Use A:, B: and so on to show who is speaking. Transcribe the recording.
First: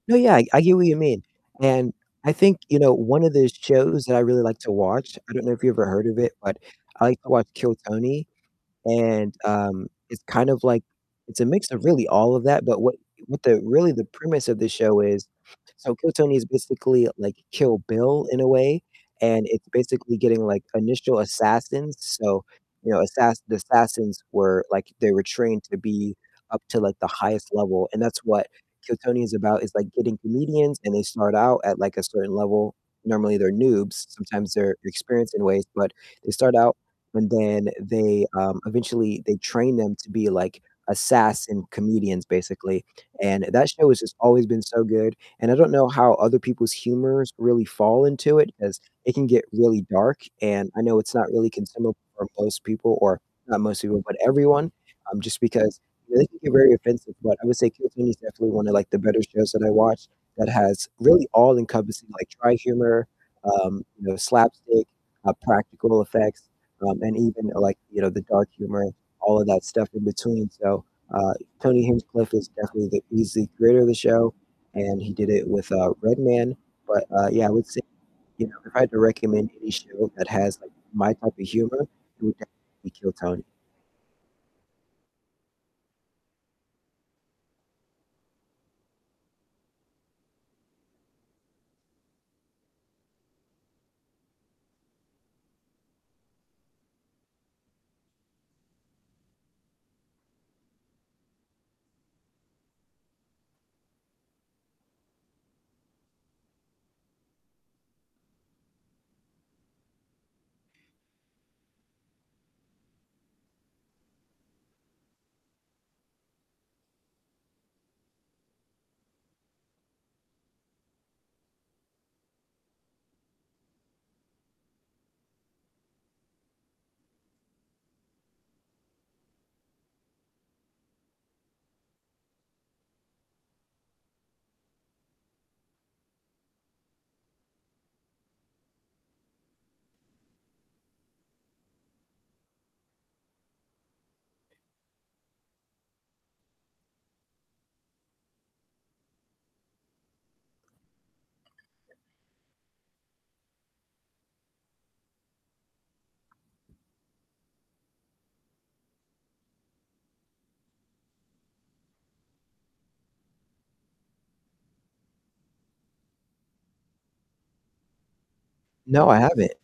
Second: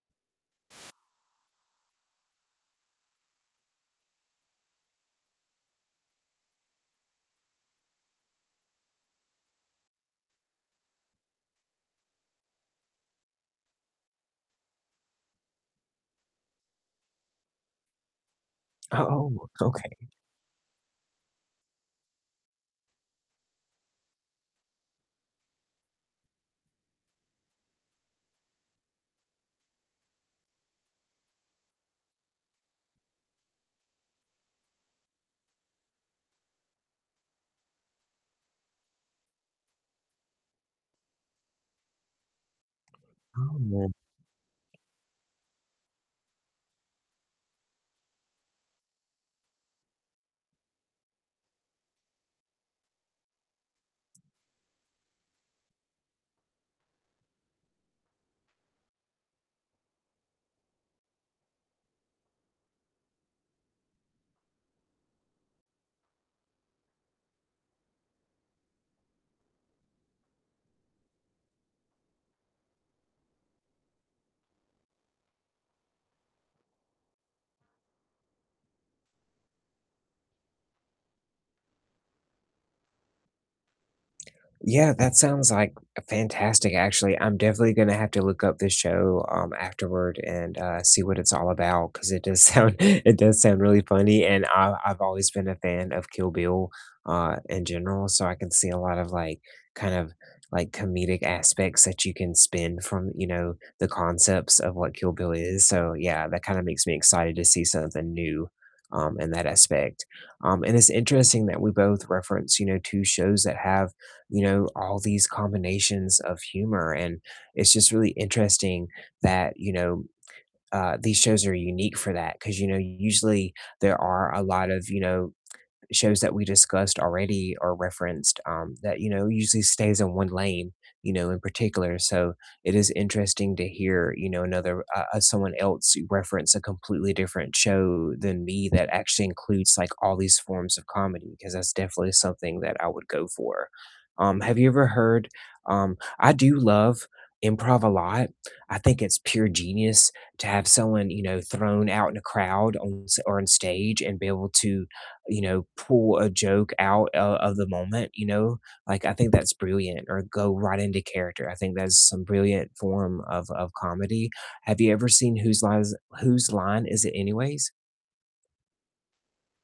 A: No, yeah, I I get what you mean. And I think, you know, one of those shows that I really like to watch, I don't know if you've ever heard of it, but I like to watch Kill Tony, and, um, it's kind of like it's a mix of really all of that, but what what the really the premise of the show is so Kill Tony is basically like Kill Bill in a way, and
B: Oh,
A: it's
B: okay.
A: basically getting, like, initial assassins, so, you know, assass the assassins were, like they were trained to be up to, like, the highest level, and that's what Kill Tony is about, is, like, getting comedians and they start out at, like, a certain level. Normally they're noobs, sometimes they're experienced in ways, but they start out and then they, um eventually they train them to be, like, assassin comedians basically. And
B: Oh,
A: that show
B: man.
A: has just always been so good, and I don't know how other people's humors really fall into it, 'cause it can get really dark, and I know it's not really consumable for most people, or not most people, but everyone, um, just because it can get very offensive. But I would say "Kill Tony" is definitely one of, like, the better shows that I watch that has really all-encompassing, like dry humor, um, you know, slapstick, uh, practical effects, um, and even like, you know, the dark humor, all of that stuff in between, so, uh, Tony Hinchcliffe is definitely the he's the creator of the show, and he did it with, uh, Redman. But, uh, yeah, I would say, you know, if I had to recommend any show that has, like, my type of humor, it would definitely be Kill Tony.
B: Yeah, that sounds, like, fantastic actually. I'm definitely gonna have to look up this show, um, afterward and, uh, see what it's all about 'cause it does sound it does sound really funny, and I I've always been a fan of Kill Bill, uh, in general, so I can see a lot of, like kind of, like, comedic aspects that you can spin from, you know, the concepts of what Kill Bill is, so, yeah, that kinda makes me excited to see something new, um, in that aspect. Um, and it's interesting that we both reference, you know, 2 shows that have, you know, all these combinations of humor, and it's just really interesting that, you know, uh, these shows are unique for that. 'Cause, you know, usually there are a lot of, you know, shows that we discussed already or referenced, um, that, you know, usually stays in one lane, you know, in particular, so it is interesting to hear, you know, another uh uh, someone else reference a completely different show than me that actually includes, like, all these forms of comedy, 'cause that's definitely something that I would go for. Um, have you ever heard Um, I do love improv a lot, I think it's pure genius to have someone, you know, thrown out in a crowd on s or on stage and be able to, you know, pull a joke out o of the moment, you know? Like I think that's brilliant. Or go right into character, I think that's some brilliant form of of comedy. Have you ever seen Whose Line Is It Whose Line Is It Anyways?
A: No, I haven't.